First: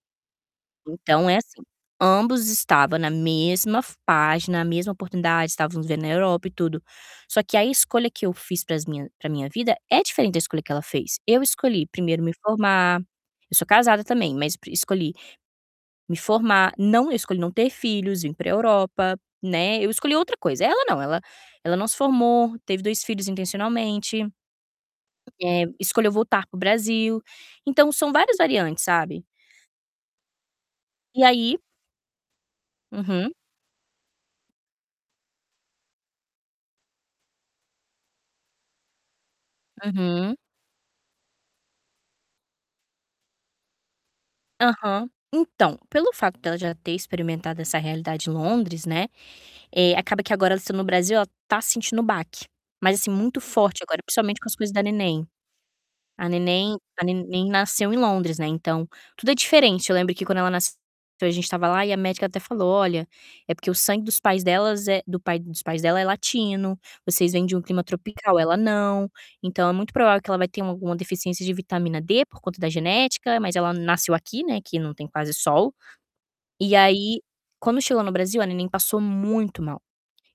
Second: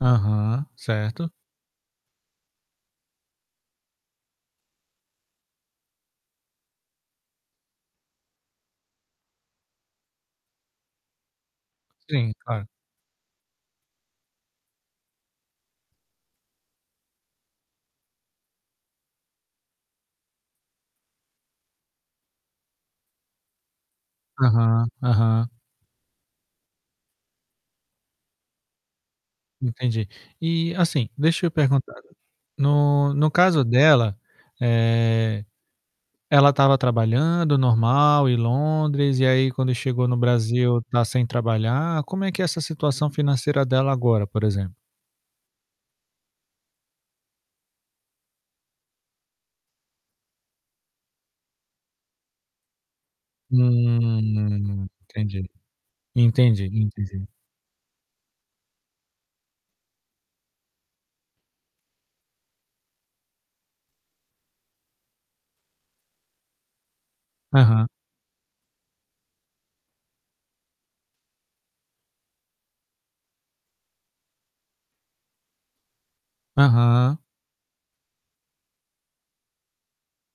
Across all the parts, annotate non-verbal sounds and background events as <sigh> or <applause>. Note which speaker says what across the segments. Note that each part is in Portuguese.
Speaker 1: Aham,
Speaker 2: Então
Speaker 1: certo.
Speaker 2: é assim, ambos estava na mesma f página, a mesma oportunidade, estávamos vivendo na Europa e tudo. Só que a escolha que eu fiz para as minha para minha vida é diferente da escolha que ela fez. Eu escolhi primeiro me
Speaker 1: Sim, claro.
Speaker 2: formar, eu sou casada também, mas escolhi me formar, não eu escolhi não ter filhos, vim para Europa, né, eu escolhi outra coisa. Ela não, ela ela não se formou, teve 2 filhos intencionalmente.
Speaker 1: Aham, aham.
Speaker 2: Eh, escolheu voltar para o Brasil, então são várias variantes, sabe.
Speaker 1: Entendi. E assim,
Speaker 2: E
Speaker 1: deixa eu
Speaker 2: aí
Speaker 1: perguntar, no no
Speaker 2: Uhum.
Speaker 1: caso dela, eh, ela estava trabalhando normal em Londres, e aí, quando chegou no
Speaker 2: Uhum.
Speaker 1: Brasil, está sem trabalhar, como é que é essa situação financeira dela agora, por exemplo?
Speaker 2: Aham, então, pelo fato dela já ter experimentado essa realidade em Londres, né, eh, acaba que agora ela estando no Brasil, ela está sentindo o baque, mas, assim, muito forte agora, principalmente com as coisas da
Speaker 1: Hum,
Speaker 2: neném.
Speaker 1: entendi.
Speaker 2: A
Speaker 1: Entendi,
Speaker 2: neném a
Speaker 1: entendi.
Speaker 2: neném nasceu em Londres, né, então, tudo é diferente. Eu lembro que quando ela nasceu a gente estava lá, e a médica até falou: "Olha, é porque o sangue dos pais delas é do pai dos pais dela é latino, vocês vêm de um clima
Speaker 1: Aham.
Speaker 2: tropical, ela não, então é muito provável que ela vai ter uma alguma deficiência de vitamina D, por conta da genética, mas ela nasceu aqui, né, que não tem quase sol". E
Speaker 1: Aham.
Speaker 2: aí, quando chegou no Brasil, a neném passou muito mal.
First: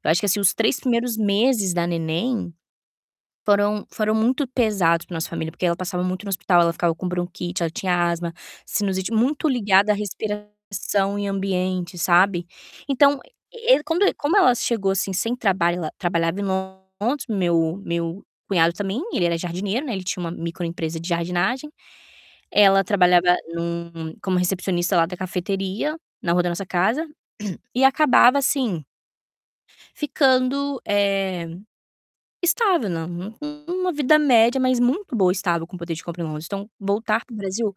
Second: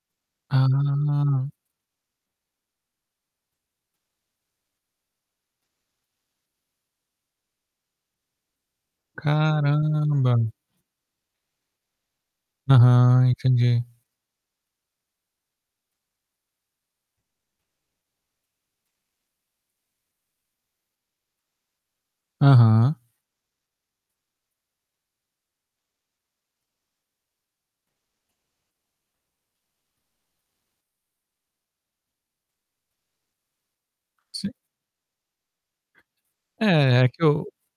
Speaker 2: Eu acho que, assim, os 3 primeiros
Speaker 1: Ah.
Speaker 2: meses da neném foram foram muito pesados para a nossa família, porque ela passava muito no hospital. Ela ficava com bronquite, ela tinha asma, sinusite, muito ligada à
Speaker 1: Caramba.
Speaker 2: respiração e ambiente, sabe. Então,
Speaker 1: Aham,
Speaker 2: e e
Speaker 1: entendi.
Speaker 2: quando como ela chegou assim sem trabalho ela trabalhava em Londres, meu meu cunhado também, ele era jardineiro, né, ele tinha uma microempresa de jardinagem. Ela
Speaker 1: Aham.
Speaker 2: trabalhava num como recepcionista lá da cafeteria na rua da nossa casa, <clears throat> e acabava assim ficando, eh, estável, né, num num numa vida
Speaker 1: Sim.
Speaker 2: média, mas muito boa, estável, com poder de compra em mãos. Então,
Speaker 1: É, é que
Speaker 2: voltar para o
Speaker 1: eu
Speaker 2: Brasil